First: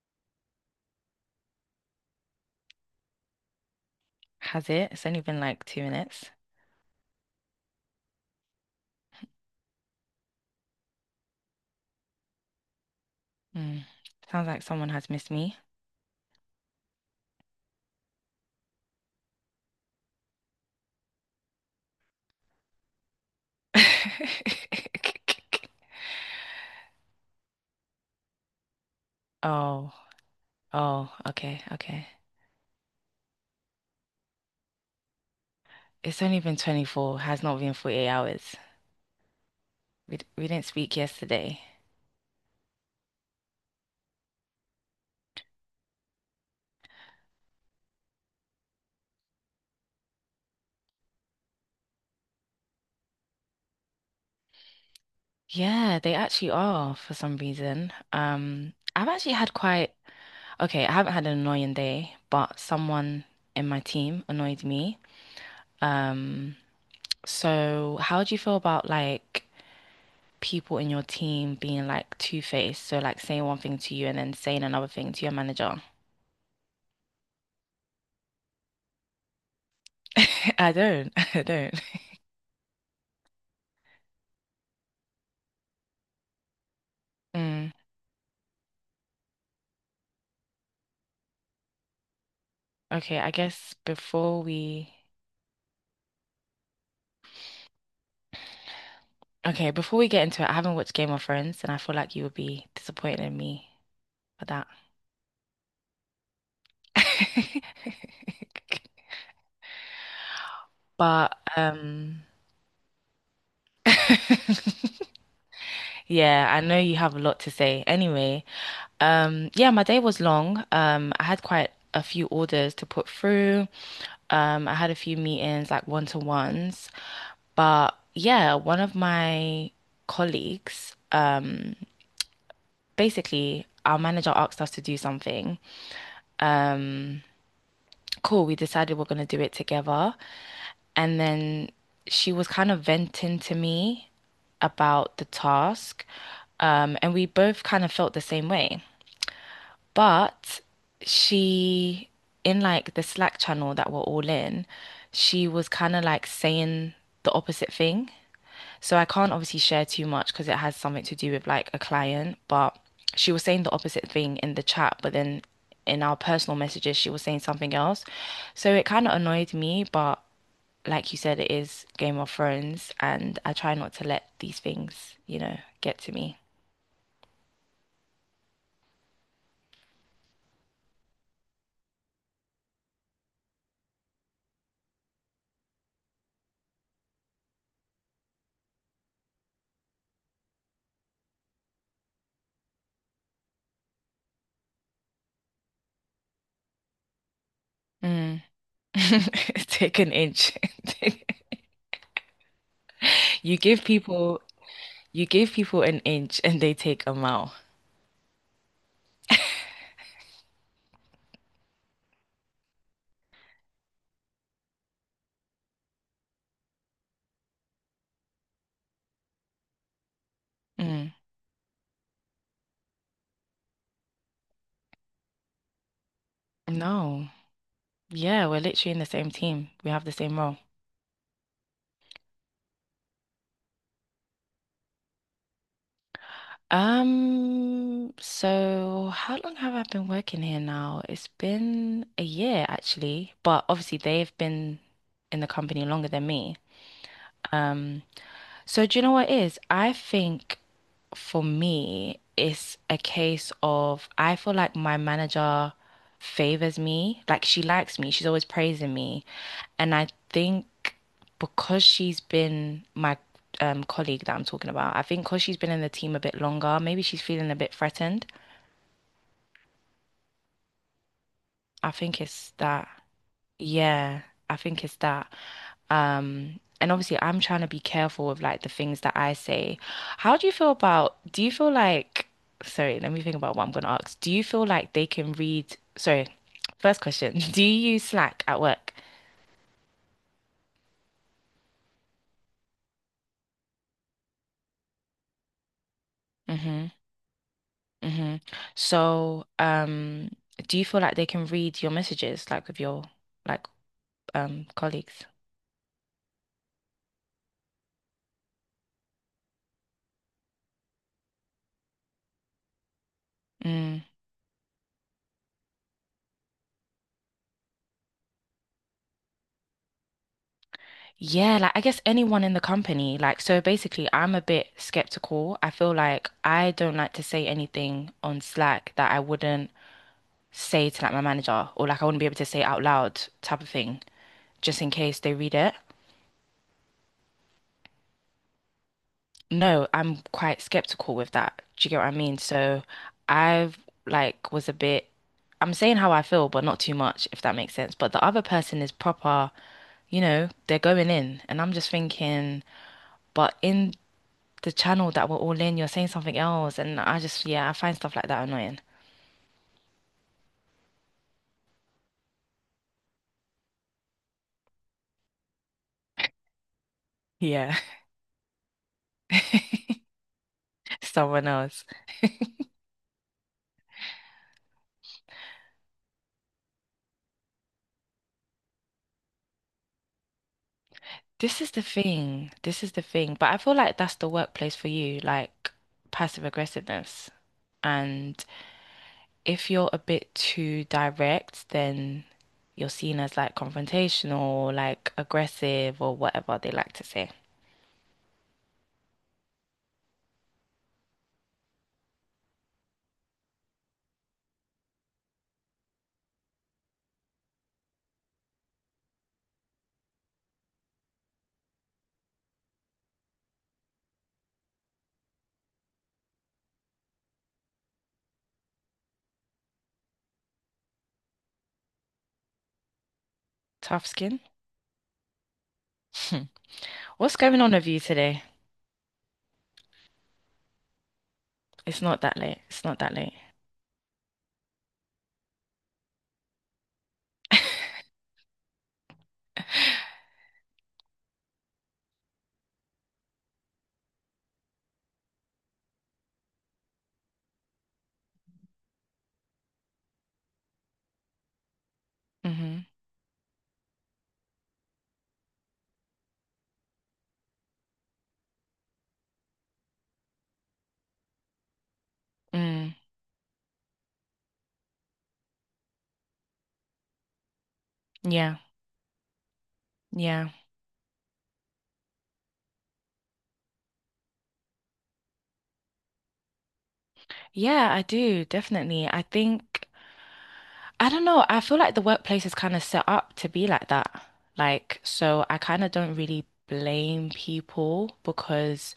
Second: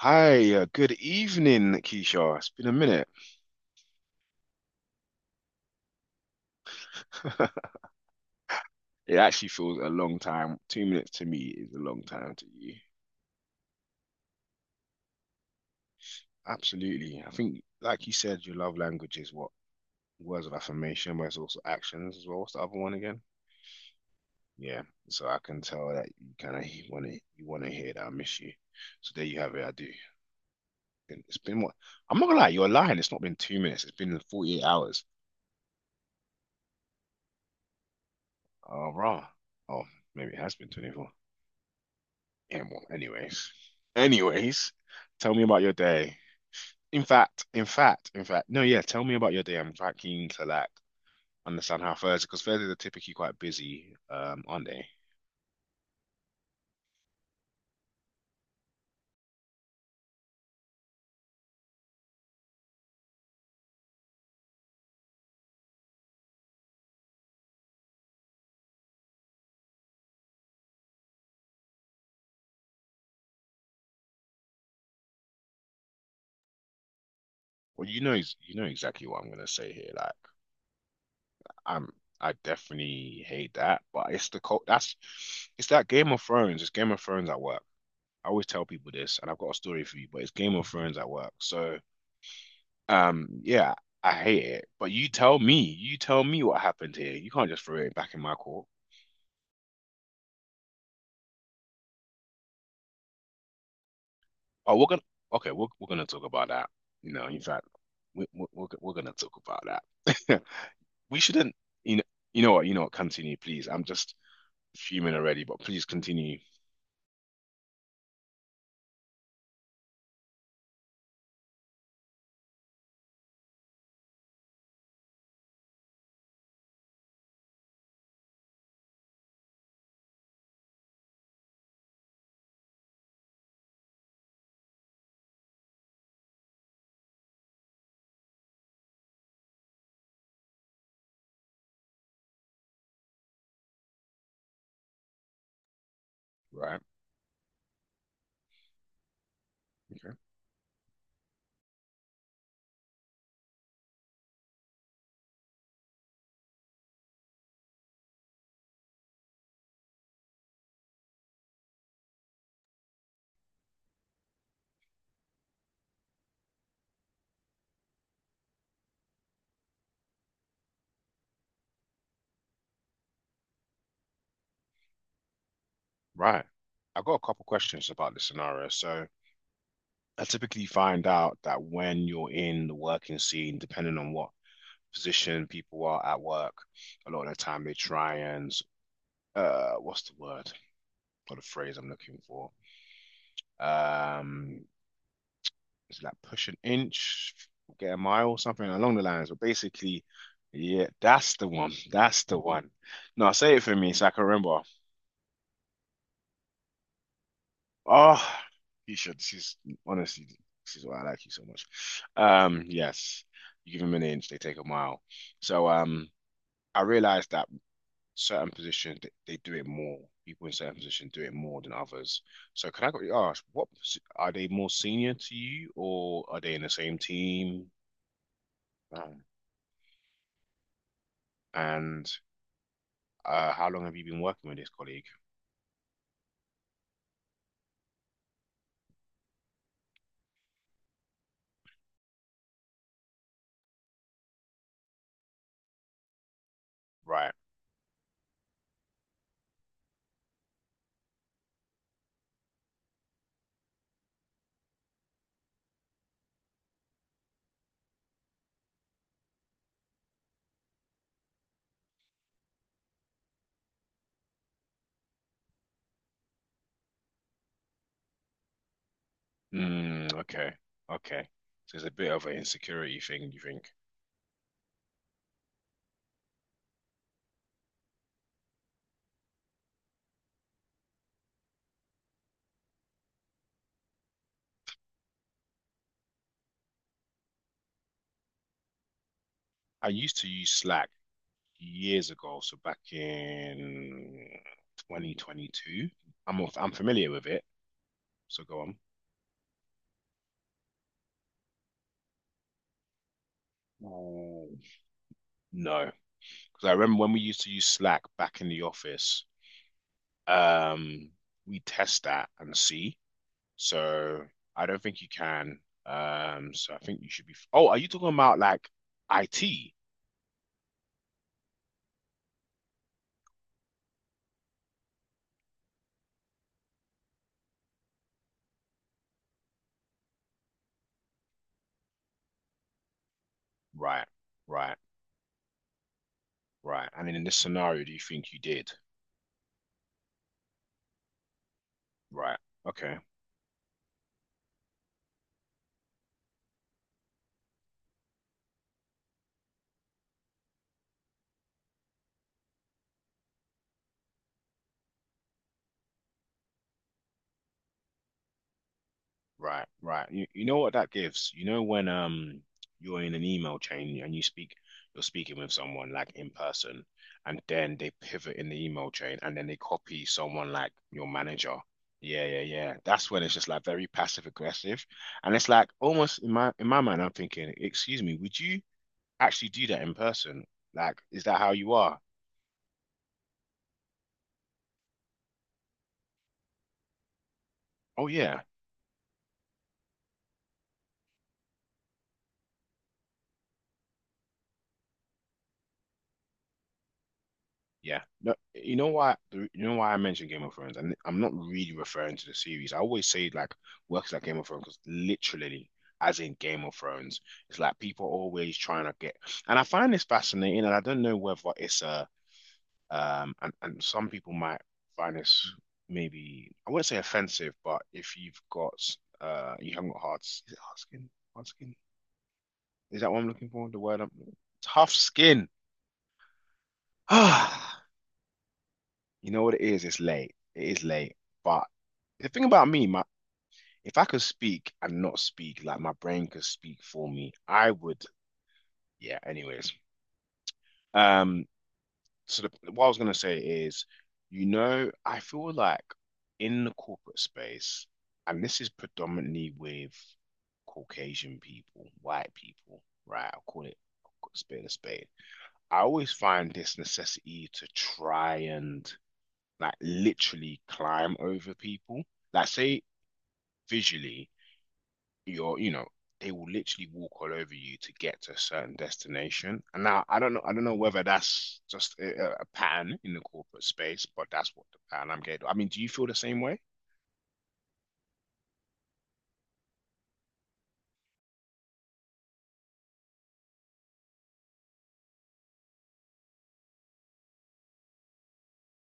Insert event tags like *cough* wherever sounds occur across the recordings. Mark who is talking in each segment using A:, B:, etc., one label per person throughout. A: Hi, good evening, Keisha. It's been a minute.
B: Has it? It's only been like 2 minutes.
A: *laughs* It actually feels a long time. 2 minutes to me is a long time to you.
B: Mm. Sounds like someone has missed me. *laughs*
A: Absolutely. I think, like you said, your love language is what? Words of affirmation, but it's also actions as well. What's the other one again? Yeah. So I can tell that you kind of want to you want to hear that I miss you. So there you have it. I do.
B: Oh, oh,
A: And it's been
B: okay,
A: what?
B: okay.
A: I'm not gonna lie. You're lying. It's not been 2 minutes. It's been 48 hours.
B: It's only been 24, has not been 48 hours.
A: Oh, rah. Oh,
B: We d-
A: maybe it
B: we
A: has
B: didn't
A: been
B: speak
A: 24.
B: yesterday.
A: And well, anyways, anyways, tell me about your day. In fact, in fact, in fact, no, yeah, tell me about your day. I'm quite keen to like understand how Thursday, because Thursdays are typically quite busy, aren't they?
B: Yeah, they actually are for some reason. I've actually had okay, I haven't had an annoying day, but someone in my team annoyed me. Um, so how do you feel about like people in your team being like two-faced, so like saying one thing to you and then saying another thing to your manager?
A: Well, you know exactly what I'm gonna say here.
B: *laughs* I don't. *laughs* I don't.
A: I'm, I definitely hate that, but it's the cult. It's that Game of Thrones. It's Game of Thrones at work.
B: Mm,
A: I always tell people this, and I've got a story for you, but it's Game of Thrones at work. So
B: okay, I
A: Yeah,
B: guess
A: I
B: before
A: hate it. But
B: we
A: you tell me what happened here. You can't just throw it back in my court.
B: okay, before we get into it, I haven't watched Game of Thrones and I feel like you would be disappointed in me for that.
A: Oh, we're gonna okay, we're gonna talk about that. You know, in fact,
B: *laughs*
A: we, we're gonna talk about that. *laughs* We
B: But
A: shouldn't, you know, you know what, continue, please. I'm just
B: *laughs*
A: fuming already, but please continue.
B: yeah, I know you have a lot to say. Anyway, yeah, my day was long. I had quite a few orders to put through. I had a few meetings, like one-to-ones, but yeah, one of my colleagues, basically our manager asked us to do something. Um, cool, we decided we're gonna do it together, and then she was kind of venting to me about the task,
A: Right.
B: and we both kind of felt the same way.
A: Okay.
B: But she, in like the Slack channel that we're all in, she was kind of like saying the opposite thing. So I can't obviously share too much because it has something to do with like a client, but she was saying the opposite thing in the chat, but then in our personal messages, she was saying something else. So it kind of annoyed me, but like you said, it is Game of Thrones, and I try not to let these things, you know, get to me.
A: Right. I've got a couple questions about this scenario. So I typically find out that when you're in the working scene, depending on what position people are at work, a lot of the time they try and what's the word or the phrase I'm looking for? Um, is like push an inch, get a mile,
B: Mm.
A: something along the lines. But
B: *laughs* Take
A: basically,
B: an inch.
A: yeah,
B: *laughs*
A: that's the one. That's the one. No, say
B: You
A: it for
B: give
A: me so I can
B: people
A: remember.
B: you give people an inch and they take a mile.
A: Oh, you should. Honestly, this is why I like you so much. Yes, you give them an inch, they take a mile. So, I realized that certain positions they do it more. People in certain
B: Mm.
A: positions do it more than others. So can I quickly ask, what are they more senior to you, or are they in the same
B: No.
A: team?
B: Yeah, we're literally in the
A: Um,
B: same team. We have the same role.
A: And how long have you been working with this colleague?
B: So how long have I been working here now? It's been a year actually, but obviously they've been in the company longer than me.
A: Right.
B: Um, so do you know what it is? I think for me, it's a case of I feel like my manager favors me. Like she likes me. She's always praising me. And I think because she's been my colleague that I'm talking about, I think because she's been in the team a bit longer, maybe she's feeling a bit threatened.
A: Mm, okay. Okay. So it's a
B: I
A: bit
B: think
A: of an
B: it's that.
A: insecurity thing, you think?
B: Yeah, I think it's that. And obviously I'm trying to be careful with like the things that I say. How do you feel about, do you feel like, sorry, let me think about what I'm gonna ask. Do you feel like they can read, sorry, first question, *laughs* do you use Slack at work?
A: I used to use Slack years ago, so back in 2022. I'm
B: Mm-hmm.
A: familiar with it.
B: Mm-hmm.
A: So go on.
B: So, um, do you feel like they can read your messages like with your like
A: Oh.
B: colleagues?
A: No. Because I remember when we used to use Slack back in the office, um, we test that and see. So I don't think you can. So I think you should be. Oh, are you talking about like IT?
B: Yeah, like I guess anyone in the company. Like, so basically, I'm a bit skeptical. I feel like I don't like to say anything on Slack that I wouldn't say to like my manager or like I wouldn't be able to say out loud type of thing,
A: Right, right,
B: just in case they read it.
A: right. And in this scenario, do you think you did?
B: No, I'm quite skeptical with that. Do you get what I
A: Right.
B: mean? So
A: Okay.
B: I've like was a bit, I'm saying how I feel, but not too much, if that makes sense. But the other person is proper, you know, they're going in, and I'm just thinking, but in the channel that we're all in, you're saying something else. And I just, yeah, I find stuff like that annoying.
A: Right, right. You know what that gives? You know when you're in an email chain and you're speaking with someone like in person and then
B: Yeah,
A: they pivot in the email chain and then they copy someone like
B: *laughs*
A: your
B: someone
A: manager.
B: else.
A: Yeah, yeah, yeah. That's when it's just like very passive aggressive. And it's like almost in my mind I'm thinking, excuse me, would you actually do that in person? Like, is that how you are?
B: This is the thing. But I feel like that's the workplace for you, like passive aggressiveness.
A: Oh yeah.
B: And if you're a bit too direct, then you're seen as like confrontational, like aggressive, or whatever they like to say.
A: Yeah. No, you know why I mentioned Game of Thrones and I'm not really referring to the series. I always say like works like Game of Thrones because literally as in Game of Thrones, it's like people are always trying to get and I find this fascinating and I don't know whether it's a and some people might find this maybe I wouldn't say offensive, but if you've got you haven't got hard is it hard skin? Hard skin? Is that what I'm looking for? The word
B: Tough
A: I'm
B: skin.
A: tough skin.
B: Hmm. *laughs* What's going on with
A: *sighs*
B: you today?
A: You know what it is? It's late. It is late. But
B: It's not
A: the
B: that
A: thing
B: late.
A: about
B: It's
A: me,
B: not
A: my
B: that late.
A: if I could speak and not speak, like my brain could speak for me, I would. Yeah. Anyways, um. So what I was gonna say is, you know, I feel like in the corporate space, and this is predominantly with Caucasian people, white
B: Mm-hmm.
A: people, right? I'll call it a spade a spade. I always find this necessity to try and like literally climb over people. Like say
B: Mm.
A: visually, you know, they will literally walk all over you to get to a
B: Yeah.
A: certain destination. And now
B: Yeah.
A: I don't know whether that's just a pattern in the corporate space, but that's what the pattern I'm getting. I mean, do you feel the same way?
B: Yeah, I do, definitely. I don't know, I feel like the workplace is kind of set up to be like that. Like, so I kind of don't really blame people because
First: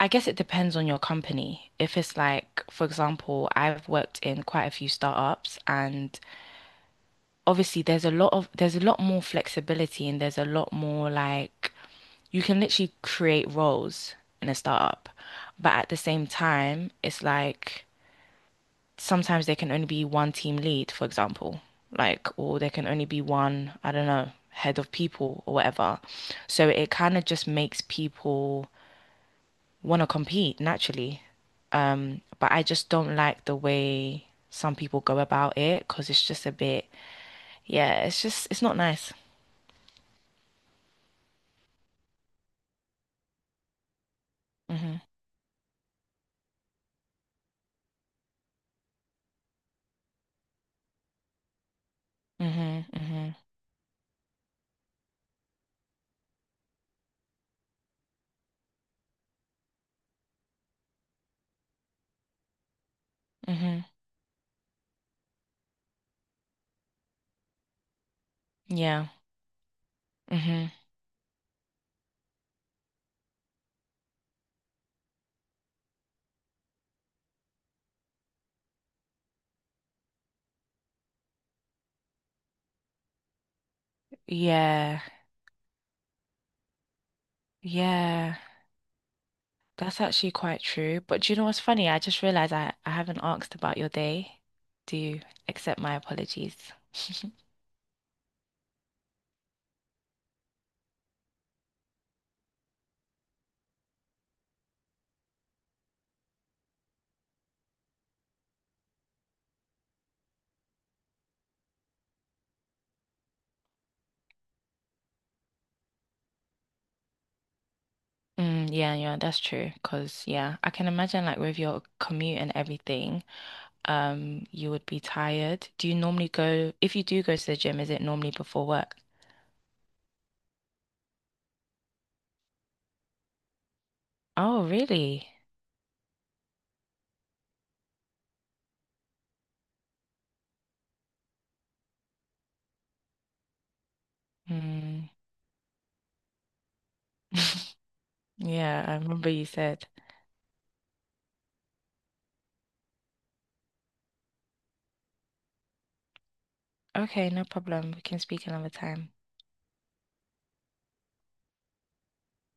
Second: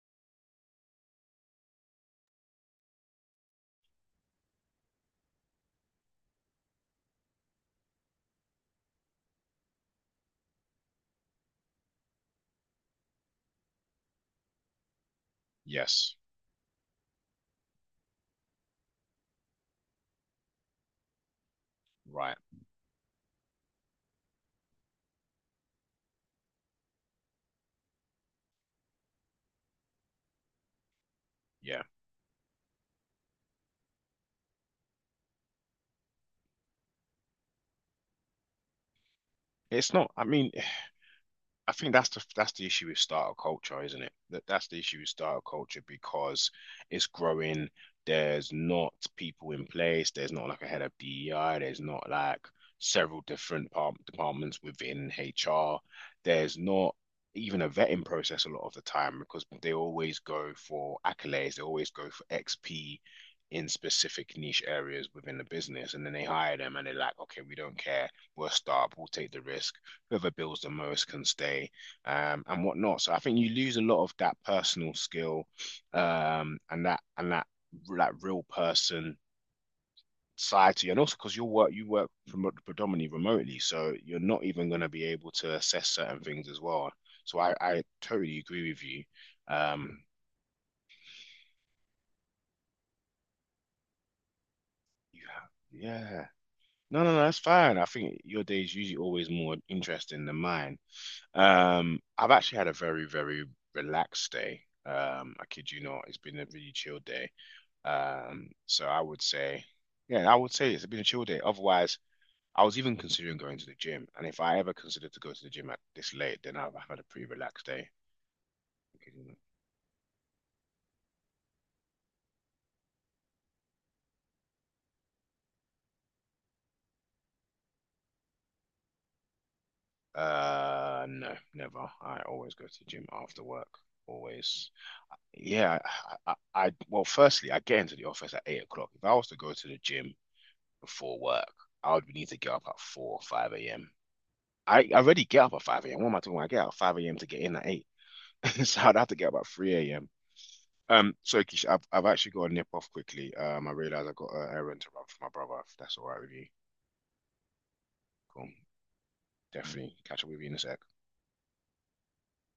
B: I guess it depends on your company. If it's like, for example, I've worked in quite a few startups and obviously there's a lot more flexibility and there's a lot more like, you can literally create roles in a startup. But at the
A: Yes.
B: same time, it's like, sometimes there can only be one team lead, for example, like,
A: Right.
B: or there can only be one, I don't know, head of people or whatever. So it kind of just makes people want to compete naturally.
A: Yeah.
B: But I just don't like the way some people go about it because it's just yeah, it's not nice.
A: It's not, I mean, I think that's the issue with startup culture, isn't it? That's the issue
B: Hmm.
A: with startup culture because it's growing. There's not people in place. There's not like a head of DEI. There's not like
B: Hmm.
A: several
B: Hmm.
A: different par- departments within HR. There's not even a vetting process a lot of the time because they always go for accolades. They always go for XP in
B: Hmm.
A: specific niche areas within the business, and then they hire them and they're like, okay, we don't care. We're a startup. We'll
B: Yeah.
A: take the risk whoever builds the
B: Hmm.
A: most can stay and whatnot. So I think you lose a lot of that personal skill and that that real person side to you, and also because you work predominantly remotely, so you're not even going to
B: Yeah.
A: be able to assess certain things as well. So I
B: Yeah.
A: totally agree with you. Um,
B: That's actually quite true. But do you know what's funny? I just realized I haven't asked about your day. Do
A: you
B: you
A: have,
B: accept my
A: yeah.
B: apologies?
A: No, no, no,
B: *laughs*
A: that's fine. I think your day is usually always more interesting than mine. I've actually had a very, very relaxed day. I kid you not, it's been a really chill day. So I would say, yeah, I would say it's been a chill day. Otherwise, I was even considering going to the gym, and if I ever considered to go to the gym at this late, then I've had a pretty relaxed day.
B: Mm, yeah,
A: I kid
B: yeah,
A: you
B: that's true. Because, yeah, I can imagine like with your commute and everything, you would be tired. Do you normally go, if you do go to the gym, is it normally before work?
A: No, never. I always go to the gym after work.
B: Oh,
A: Always.
B: really?
A: Yeah, I, I, I, well, firstly, I get into the office at 8 o'clock. If I was to go to the gym before work, I would need to get up at 4 or 5 a.m. I
B: Mm.
A: already get up at 5 a.m. What am I talking about? I get up at 5 a.m. to get in at
B: *laughs*
A: 8. *laughs* So
B: Yeah, I
A: I'd have to get
B: remember
A: up
B: you
A: at
B: said.
A: 3 a.m. Sorry, Keisha, I've actually got to nip off quickly. I realize I've got an errand to run for my brother, if that's all right with you.
B: Okay, no problem. We can speak
A: Cool.
B: another time.
A: Definitely catch up with you in a sec.